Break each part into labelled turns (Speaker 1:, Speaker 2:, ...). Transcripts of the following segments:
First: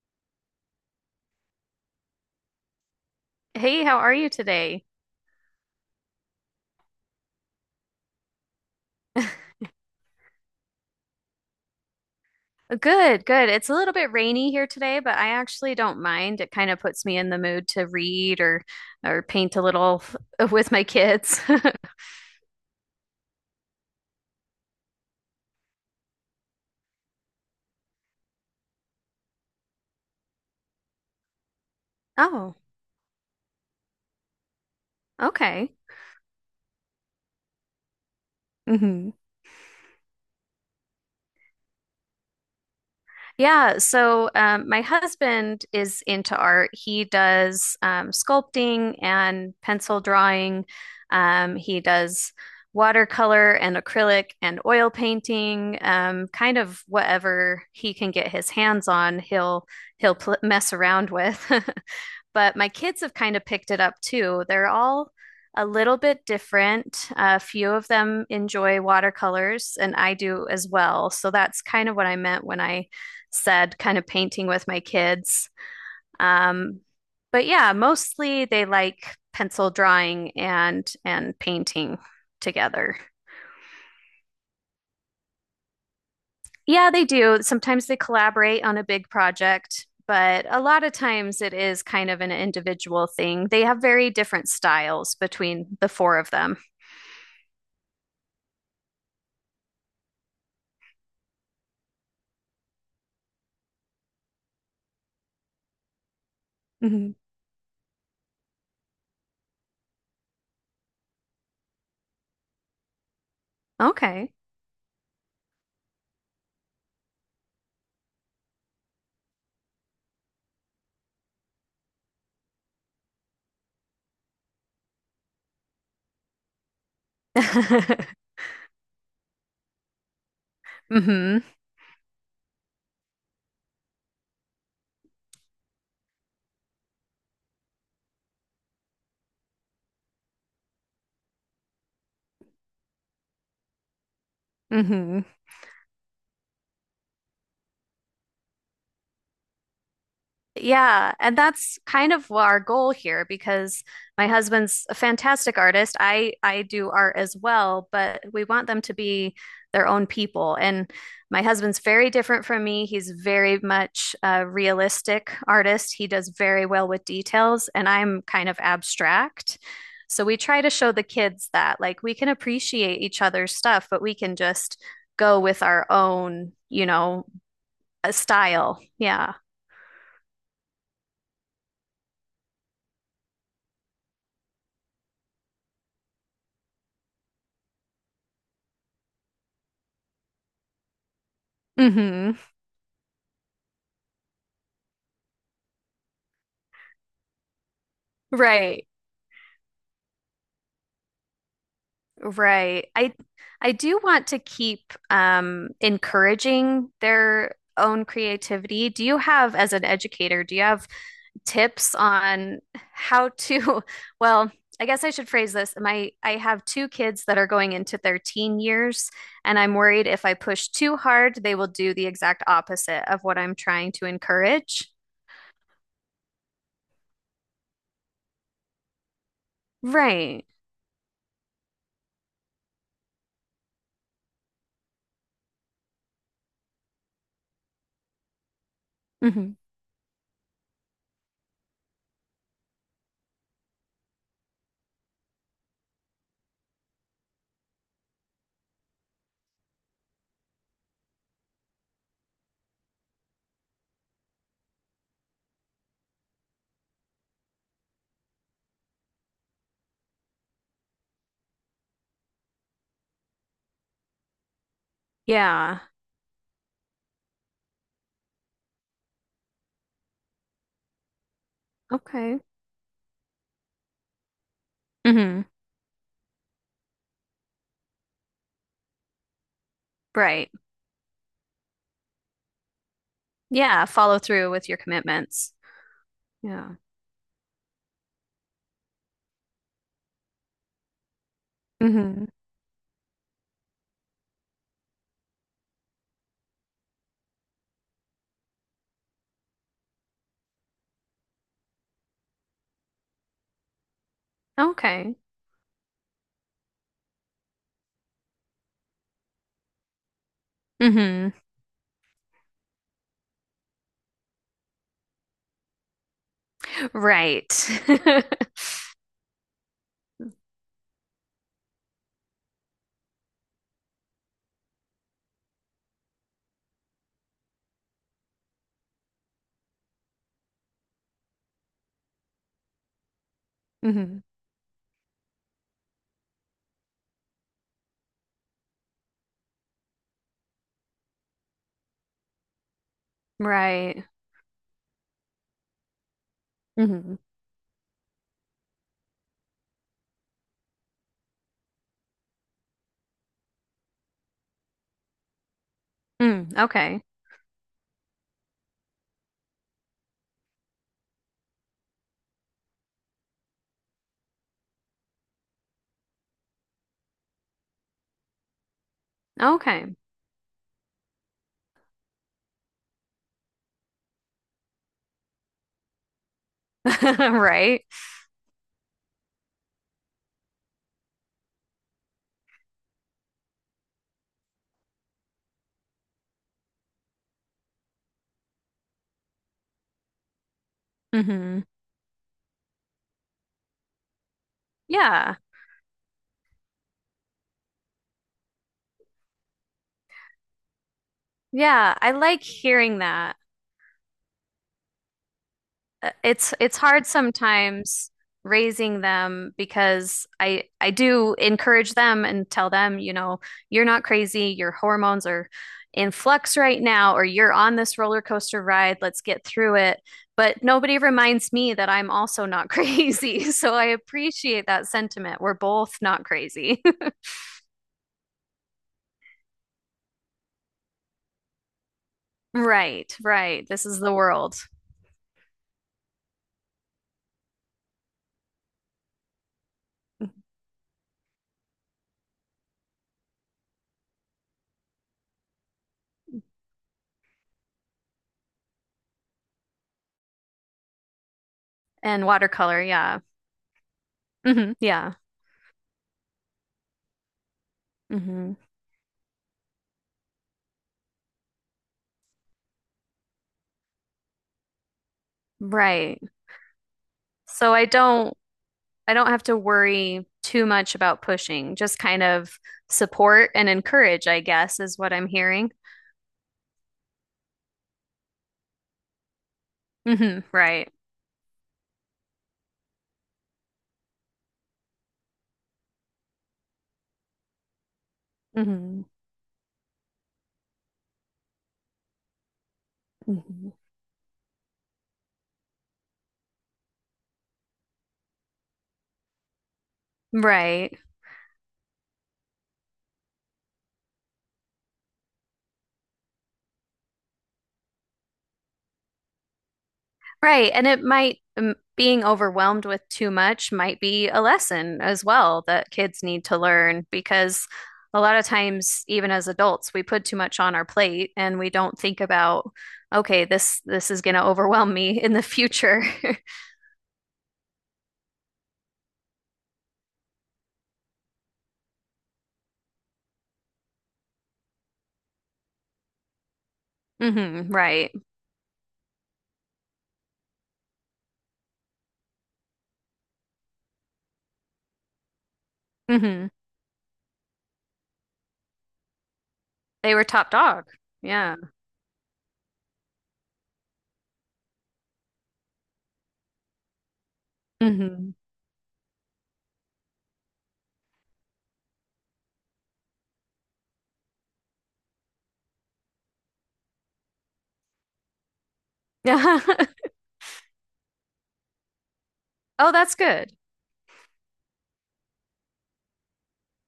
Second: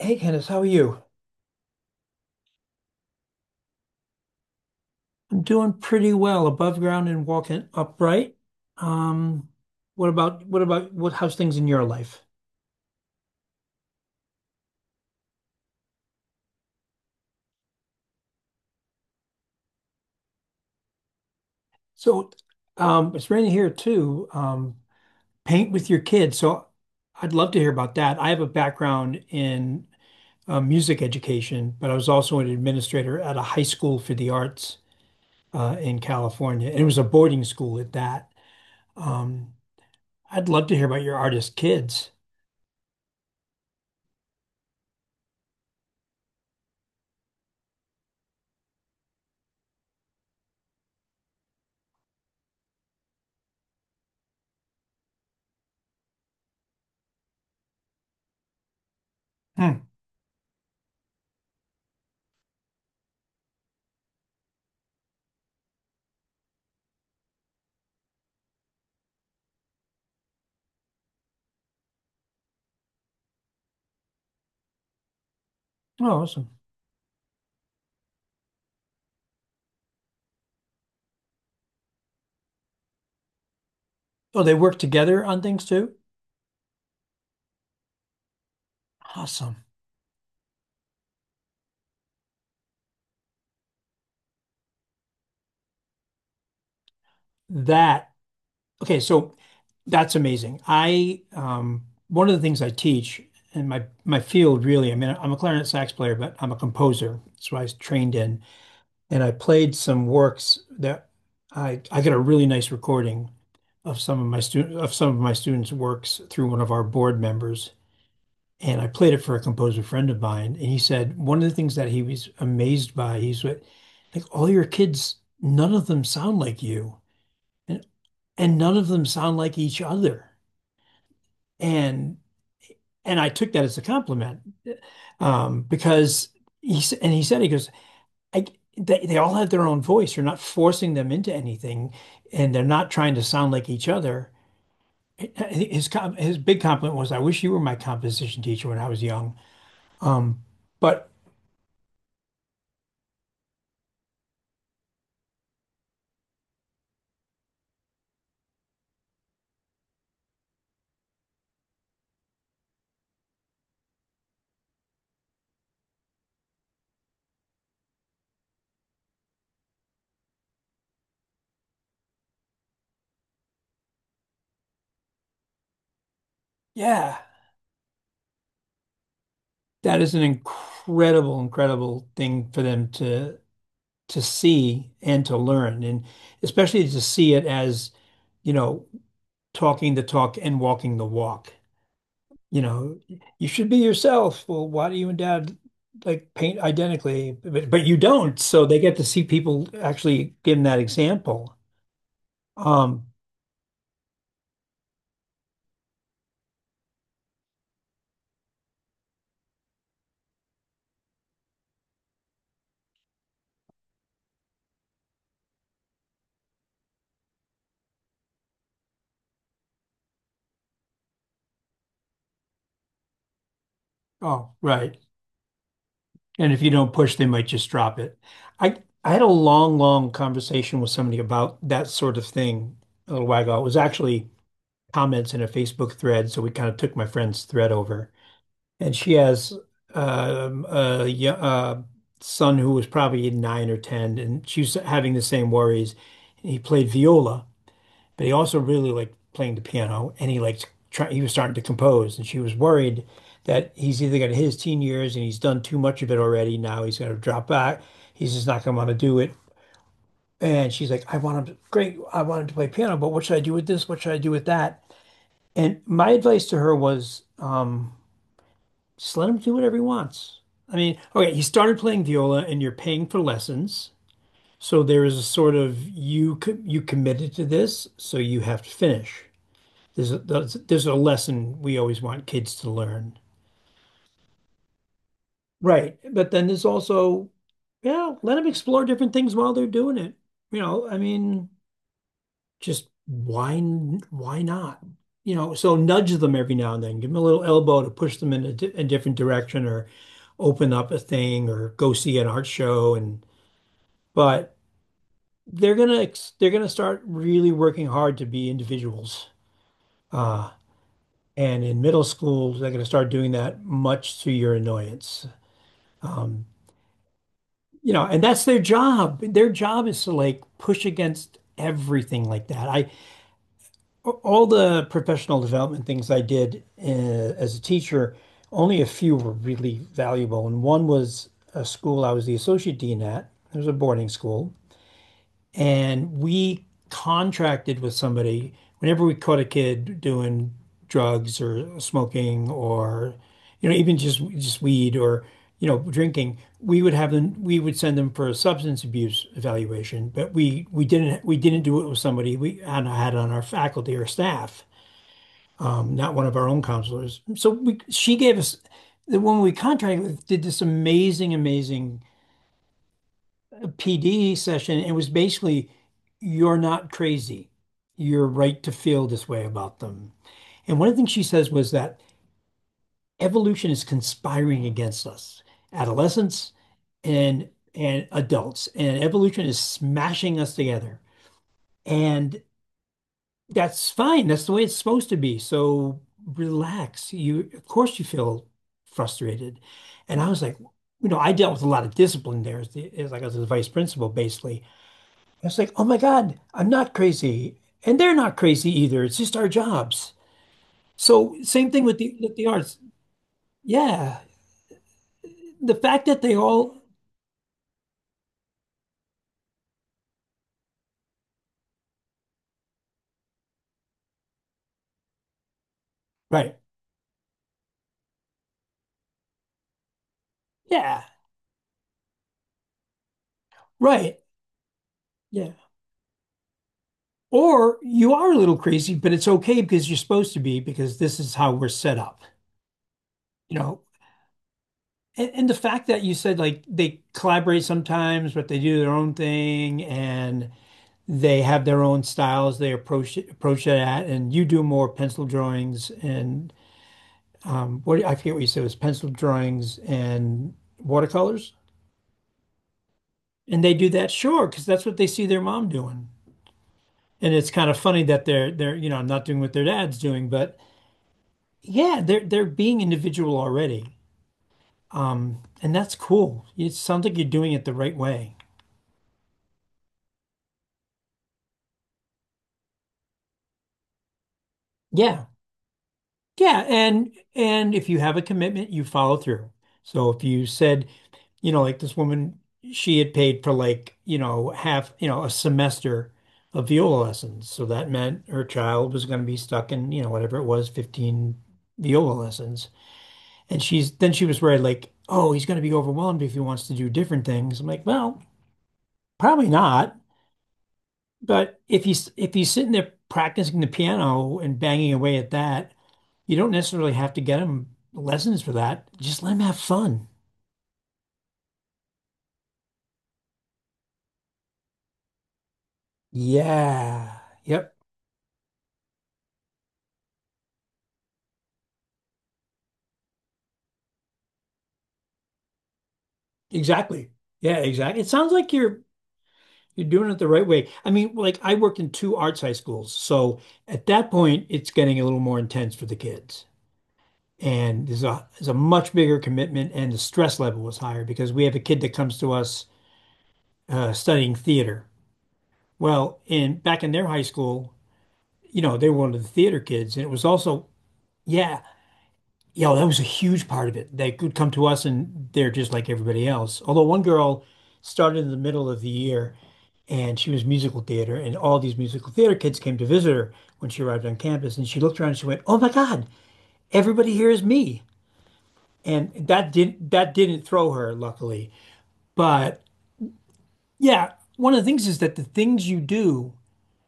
Speaker 1: Hey Candace, how are you?
Speaker 2: Hey, how are you today?
Speaker 1: I'm doing pretty well above ground and walking upright. Um, what how's things in your life?
Speaker 2: Good, good. It's a little bit rainy here today, but I actually don't mind. It kind of puts me in the mood to read or paint a little with my kids.
Speaker 1: So, it's raining here too. Paint with your kids. I'd love to hear about that. I have a background in music education, but I was also an
Speaker 2: Oh,
Speaker 1: administrator at a high school for the arts
Speaker 2: okay.
Speaker 1: in California, and it was a boarding school at that.
Speaker 2: Mhm.
Speaker 1: Um, I'd love to hear about your artist kids.
Speaker 2: Yeah, so my husband is into art. He does sculpting and pencil drawing. He does watercolor and acrylic and oil painting, kind of whatever he can get his hands on, he'll
Speaker 1: Hmm.
Speaker 2: he'll pl mess around with. But my kids have kind of picked it up too. They're all a little bit different. A few of them enjoy watercolors, and I do as well. So that's kind of what I meant when I said, kind of painting with my kids.
Speaker 1: Oh, awesome.
Speaker 2: Um, but yeah, mostly they like pencil drawing and painting together.
Speaker 1: Oh, they work together on things too?
Speaker 2: Yeah, they do. Sometimes they collaborate on a big
Speaker 1: Awesome.
Speaker 2: project, but a lot of times it is kind of an individual thing. They have very different styles between the four of them.
Speaker 1: That, okay, so that's amazing. I, one of the things I teach in my field really, I mean, I'm a clarinet sax player, but I'm a
Speaker 2: Hmm.
Speaker 1: composer. That's what I was trained in. And I played some works that I got a really nice recording of some of
Speaker 2: Okay.
Speaker 1: my students' works through one of our board members. And I played it for a composer friend of mine, and he said one of the things that he was amazed by, he's like, all your kids, none of them sound like you, and none of them sound like each other.
Speaker 2: Hmm.
Speaker 1: And and I took that as a compliment because and he said, he goes, I, they all have their own voice. You're not forcing them into anything, and they're not trying to sound like each other.
Speaker 2: Hmm.
Speaker 1: His his big compliment was, "I wish you were my composition teacher when I was young." Um, but
Speaker 2: Yeah, and that's kind of our goal here because my husband's a fantastic artist. I do art as well, but we want them to be their own people. And my husband's very different from me. He's very much a realistic artist. He does very well with details, and I'm kind of abstract. So we try to show the kids that like we can appreciate each other's stuff, but we can just go with our own, you
Speaker 1: yeah,
Speaker 2: know, style. Yeah.
Speaker 1: that is an incredible, incredible thing for them to see and to learn, and especially to see it as, you know, talking the talk and walking the walk.
Speaker 2: Hmm.
Speaker 1: You know, you should be yourself. Well, why do you and dad like paint identically? But you don't. So they
Speaker 2: Right.
Speaker 1: get to see people actually give them that example.
Speaker 2: Right.
Speaker 1: Um,
Speaker 2: I do want to keep encouraging their own creativity. Do you have, as an educator, do you have tips on how to, well, I guess I should phrase this. My I have two kids that are going into their teen years, and I'm worried if I push too hard, they will do the exact opposite of what I'm trying to
Speaker 1: oh,
Speaker 2: encourage.
Speaker 1: right. And if you don't push, they might just drop it. I I had a long, long
Speaker 2: Right.
Speaker 1: conversation with somebody about that sort of thing a little while ago. It was actually comments in a Facebook thread, so we kind of took my friend's thread over. And she
Speaker 2: Hmm.
Speaker 1: has um, a, yo- uh son who was probably nine or ten, and she was having the same worries. He played viola, but he also really liked playing the piano, and he liked he was starting to compose, and she was worried that he's either got his teen years and he's done too much of it already. Now he's going to drop back. He's just not going to want to do it. And she's like, I want him to, great, I want him to play piano, but what should I do with this? What should I do with that?
Speaker 2: Yeah.
Speaker 1: And my advice to her was, just let him do whatever he wants. I mean, okay, he started playing
Speaker 2: Okay.
Speaker 1: viola and you're paying for lessons. So there is a
Speaker 2: Hmm.
Speaker 1: sort of you you committed to this, so you have to finish. There's a,
Speaker 2: Right.
Speaker 1: there's there's a lesson we always want kids to learn.
Speaker 2: Yeah. Follow through with your commitments.
Speaker 1: Right. But then there's
Speaker 2: Yeah.
Speaker 1: also, yeah, let them explore different things while they're doing it. You know, I mean,
Speaker 2: Hmm.
Speaker 1: just why not? You know, so nudge them every now and then, give them a little elbow to push them in a different direction or open up a thing or go see an art show and but
Speaker 2: Okay.
Speaker 1: they're they're gonna start really working hard to be individuals. Uh,
Speaker 2: Hmm.
Speaker 1: and in middle school, they're gonna start doing that much to your annoyance. Um,
Speaker 2: Right.
Speaker 1: you know, and that's their job. Their job is to like push against everything like that. I All the professional development things I did as a teacher, only a few were really valuable, and one was a school I was the associate dean at. It was a boarding
Speaker 2: Hmm.
Speaker 1: school, and we contracted with somebody whenever we caught a kid doing drugs or smoking or, you know, even
Speaker 2: Right.
Speaker 1: just weed or, you know, drinking, we would have
Speaker 2: Hmm.
Speaker 1: them, we would send them for a substance abuse evaluation. But we didn't do it with somebody we had had on our faculty or staff, not one of our
Speaker 2: Mm,
Speaker 1: own
Speaker 2: okay.
Speaker 1: counselors. She gave us, the woman we contracted with did this amazing, amazing PD session, and it was basically, you're not crazy. You're right to feel this way about
Speaker 2: Okay.
Speaker 1: them. And one of the things she says was that evolution is conspiring against us, adolescents and
Speaker 2: Right.
Speaker 1: and adults, and evolution is smashing us together. And that's fine. That's the way it's supposed to be. So relax. You, of course, you feel frustrated. And I was like, you know, I dealt with
Speaker 2: Hmm.
Speaker 1: a lot of discipline there as like as a vice principal, basically.
Speaker 2: Yeah.
Speaker 1: It's like, oh my God, I'm not crazy. And they're not crazy either. It's just our jobs. So same thing
Speaker 2: Yeah.
Speaker 1: with
Speaker 2: I
Speaker 1: the with
Speaker 2: like
Speaker 1: the arts.
Speaker 2: hearing that.
Speaker 1: Yeah. The fact that they
Speaker 2: It's
Speaker 1: all
Speaker 2: hard sometimes raising them because I do encourage them and tell them, you know, you're not crazy, your hormones are in flux
Speaker 1: right.
Speaker 2: right now, or you're on this roller coaster ride, let's get through it. But nobody
Speaker 1: Yeah.
Speaker 2: reminds me that I'm also not crazy. So I
Speaker 1: Right.
Speaker 2: appreciate that sentiment.
Speaker 1: Yeah.
Speaker 2: We're both not crazy.
Speaker 1: Or you are a little crazy, but it's okay because you're supposed to be, because this is how we're set up,
Speaker 2: Right,
Speaker 1: you
Speaker 2: right.
Speaker 1: know.
Speaker 2: This is the world.
Speaker 1: And the fact that you said like they collaborate sometimes, but they do their own thing and they have their own styles they approach it at, and you do more pencil drawings and what, I forget what you said, it was pencil drawings and watercolors,
Speaker 2: And watercolor, yeah.
Speaker 1: and they do that, sure, because
Speaker 2: Hmm,
Speaker 1: that's what they
Speaker 2: yeah.
Speaker 1: see their mom doing. And it's kind of funny that they're
Speaker 2: Hmm.
Speaker 1: they're you know not doing what their dad's doing, but yeah, they're being individual already, and that's
Speaker 2: Right.
Speaker 1: cool. It sounds like you're doing it the
Speaker 2: So I
Speaker 1: right
Speaker 2: don't
Speaker 1: way.
Speaker 2: I don't have to worry too much about pushing, just kind of support and encourage, I guess, is what
Speaker 1: Yeah,
Speaker 2: I'm hearing.
Speaker 1: yeah, and if you have a commitment, you follow through. So if
Speaker 2: Hmm,
Speaker 1: you said,
Speaker 2: right.
Speaker 1: you know, like this woman, she had paid for like, you know, half, you know, a semester of viola lessons. So that meant her child
Speaker 2: Hmm.
Speaker 1: was going to be stuck in, you know, whatever it was, 15 viola lessons. And
Speaker 2: Hmm.
Speaker 1: she's, then she was worried, like, oh, he's going to be overwhelmed if he wants to do different things. I'm like, well, probably not.
Speaker 2: Right.
Speaker 1: But if he's sitting there practicing the piano and banging away at that, you don't necessarily have to get him lessons for that. Just let him have fun.
Speaker 2: Right. And it might, being overwhelmed with too much might be a lesson as well that kids need to learn
Speaker 1: Yeah.
Speaker 2: because
Speaker 1: Yep.
Speaker 2: a lot of times, even as adults, we put too much on our plate and we don't think about, okay, this is going to overwhelm me in the future.
Speaker 1: Exactly. Yeah, exactly. It sounds like you're doing it the right way. I mean, like I worked in two arts high schools, so at that point it's getting a little more intense for the kids.
Speaker 2: Hmm,
Speaker 1: And there's
Speaker 2: right.
Speaker 1: a there's a much bigger commitment and the stress level was higher because we have a kid that comes to us studying theater. Well,
Speaker 2: Hmm.
Speaker 1: in back in their high school, you know, they were one of the theater kids and it
Speaker 2: They
Speaker 1: was
Speaker 2: were top
Speaker 1: also,
Speaker 2: dog. Yeah.
Speaker 1: yeah, you know, that was a huge part of it. They could come to us and they're just like everybody else. Although one girl started in
Speaker 2: Hmm.
Speaker 1: the middle of the year and she was musical theater, and all these musical theater kids came to visit her when she arrived on campus, and she looked around and she went, "Oh my God, everybody here is me." And that
Speaker 2: Yeah.
Speaker 1: didn't that didn't throw her, luckily. But
Speaker 2: Oh, that's good.
Speaker 1: yeah, one of the things is that the things you do,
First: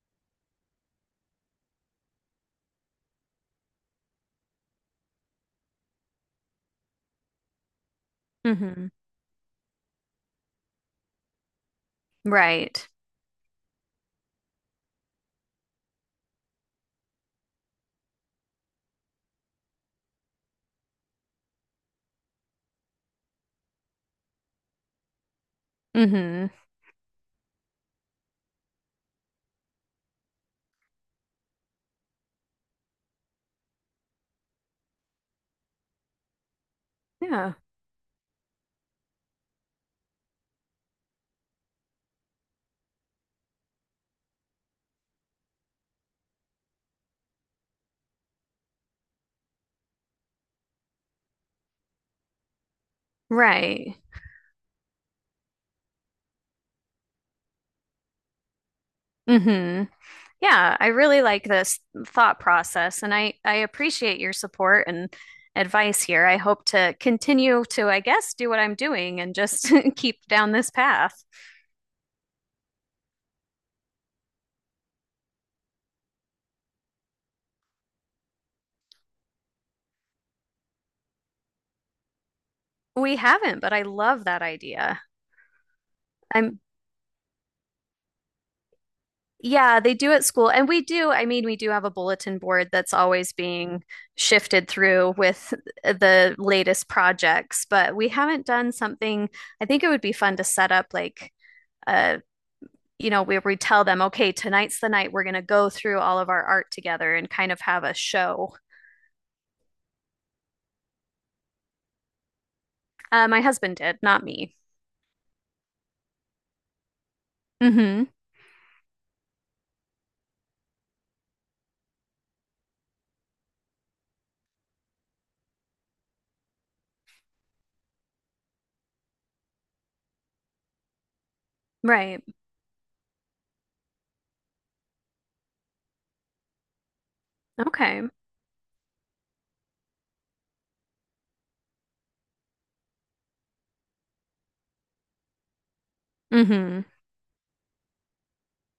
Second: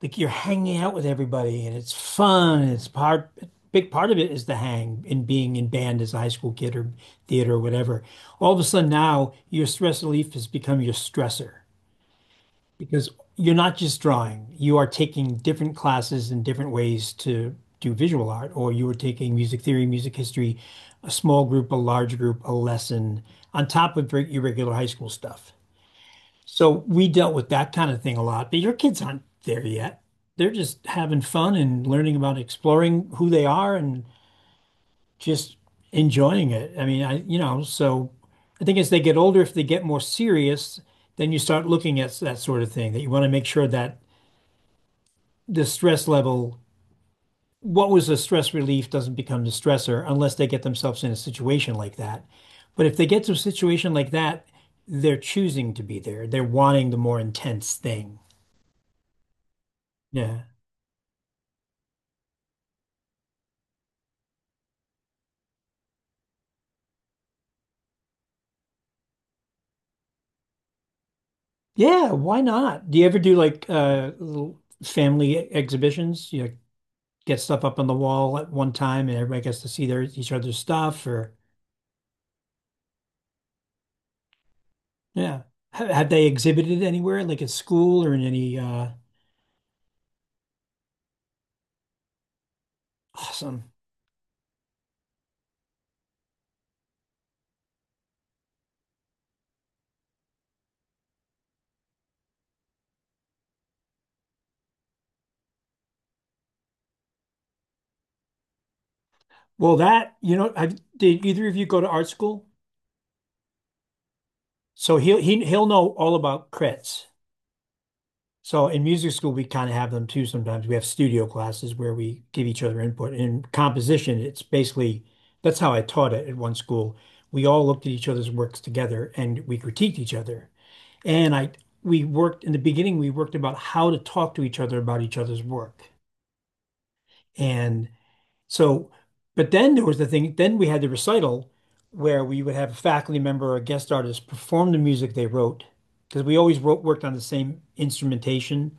Speaker 1: like you're hanging out with everybody, and it's fun, and it's part big part of it is the hang and being in band as a high school kid or theater or whatever. All of a
Speaker 2: Hmm.
Speaker 1: sudden now your stress relief has become your stressor.
Speaker 2: Right.
Speaker 1: Because you're not just drawing, you are taking different classes and different ways to do visual art, or you are taking music theory, music history, a small group, a large group, a lesson, on top of your regular high school stuff.
Speaker 2: Hmm.
Speaker 1: So we dealt with that kind of thing a lot, but your kids aren't there yet. They're just having fun and learning about exploring who they are and just enjoying it. I mean, you
Speaker 2: Yeah.
Speaker 1: know, so I think as they get older, if they get more serious, then you start looking at that sort of thing that you want to make sure that the stress level, what was a stress relief doesn't become the stressor unless they get themselves in a situation like that. But if they get to a situation
Speaker 2: Right.
Speaker 1: like that, they're choosing to be there. They're wanting the more intense thing.
Speaker 2: Hmm.
Speaker 1: Yeah.
Speaker 2: Yeah, I really like this thought process and I appreciate your support and advice here. I hope to continue to, I guess, do what I'm doing and just keep down this path.
Speaker 1: Yeah, why not? Do you ever do like little family exhibitions? You know, get stuff up on the wall at one time and everybody gets to see their each other's stuff or
Speaker 2: We haven't, but I love that idea.
Speaker 1: yeah. Have they
Speaker 2: I'm
Speaker 1: exhibited anywhere, like at school or in any
Speaker 2: Yeah, they do at school. And we do, I mean, we do have a bulletin board that's always
Speaker 1: awesome.
Speaker 2: being shifted through with the latest projects, but we haven't done something. I think it would be fun to set up like uh, you know, where we tell them, okay, tonight's the night we're going to go through all of our art together and kind of have a show.
Speaker 1: Well, that, you know, I, Did either of you go to art school?
Speaker 2: My husband did, not me.
Speaker 1: So he'll know all about crits.
Speaker 2: Mm-hmm.
Speaker 1: So in music school, we kind of have them too sometimes. We have studio classes where we give each other input. In composition, it's basically that's how I taught it at one school. We all looked at each other's works together and we critiqued each other. And I we
Speaker 2: Right.
Speaker 1: worked in the beginning, we worked about how to talk to each other about each other's work. And
Speaker 2: Okay.
Speaker 1: so, but then there was the thing, then we had the recital where we would have a faculty member or a guest artist perform the music they wrote because we always
Speaker 2: Mm-hmm.
Speaker 1: worked on the same instrumentation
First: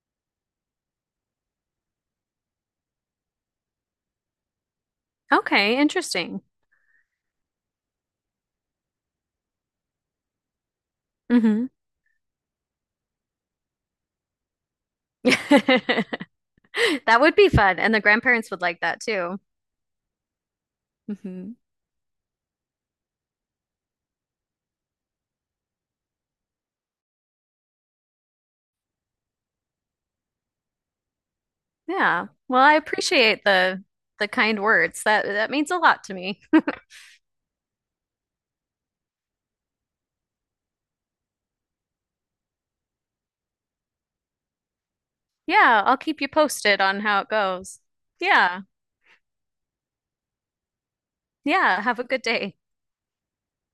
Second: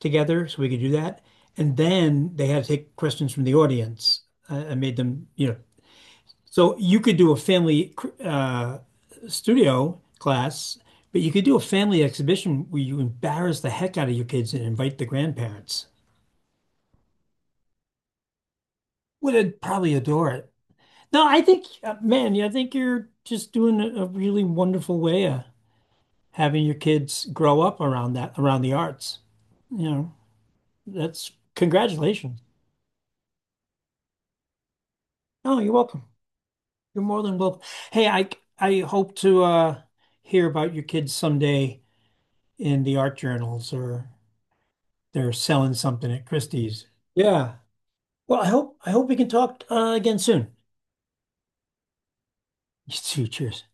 Speaker 1: together, so we could do that. And then they had to take questions from the audience. I made them, you know,
Speaker 2: Okay, interesting.
Speaker 1: so you could do a family uh, studio class, but you could do a
Speaker 2: Mm-hmm.
Speaker 1: family exhibition where you embarrass the heck out of your kids and invite the grandparents.
Speaker 2: That would be fun. And the grandparents would like that too.
Speaker 1: Would probably adore it. No, I
Speaker 2: Hmm.
Speaker 1: think, man, yeah, I think you're just doing a really wonderful way of having your kids grow up around that, around the arts. You know, that's,
Speaker 2: Yeah.
Speaker 1: congratulations.
Speaker 2: Well, I appreciate the kind words. That
Speaker 1: No,
Speaker 2: means
Speaker 1: you're
Speaker 2: a
Speaker 1: welcome.
Speaker 2: lot to me.
Speaker 1: You're more than welcome. Hey, I hope to hear about your kids someday in the art journals or they're selling
Speaker 2: Yeah, I'll
Speaker 1: something
Speaker 2: keep
Speaker 1: at
Speaker 2: you posted
Speaker 1: Christie's.
Speaker 2: on how it
Speaker 1: Yeah.
Speaker 2: goes.
Speaker 1: Well,
Speaker 2: Yeah.
Speaker 1: I hope we can talk again soon.
Speaker 2: Yeah, have a good day.
Speaker 1: You too. Cheers.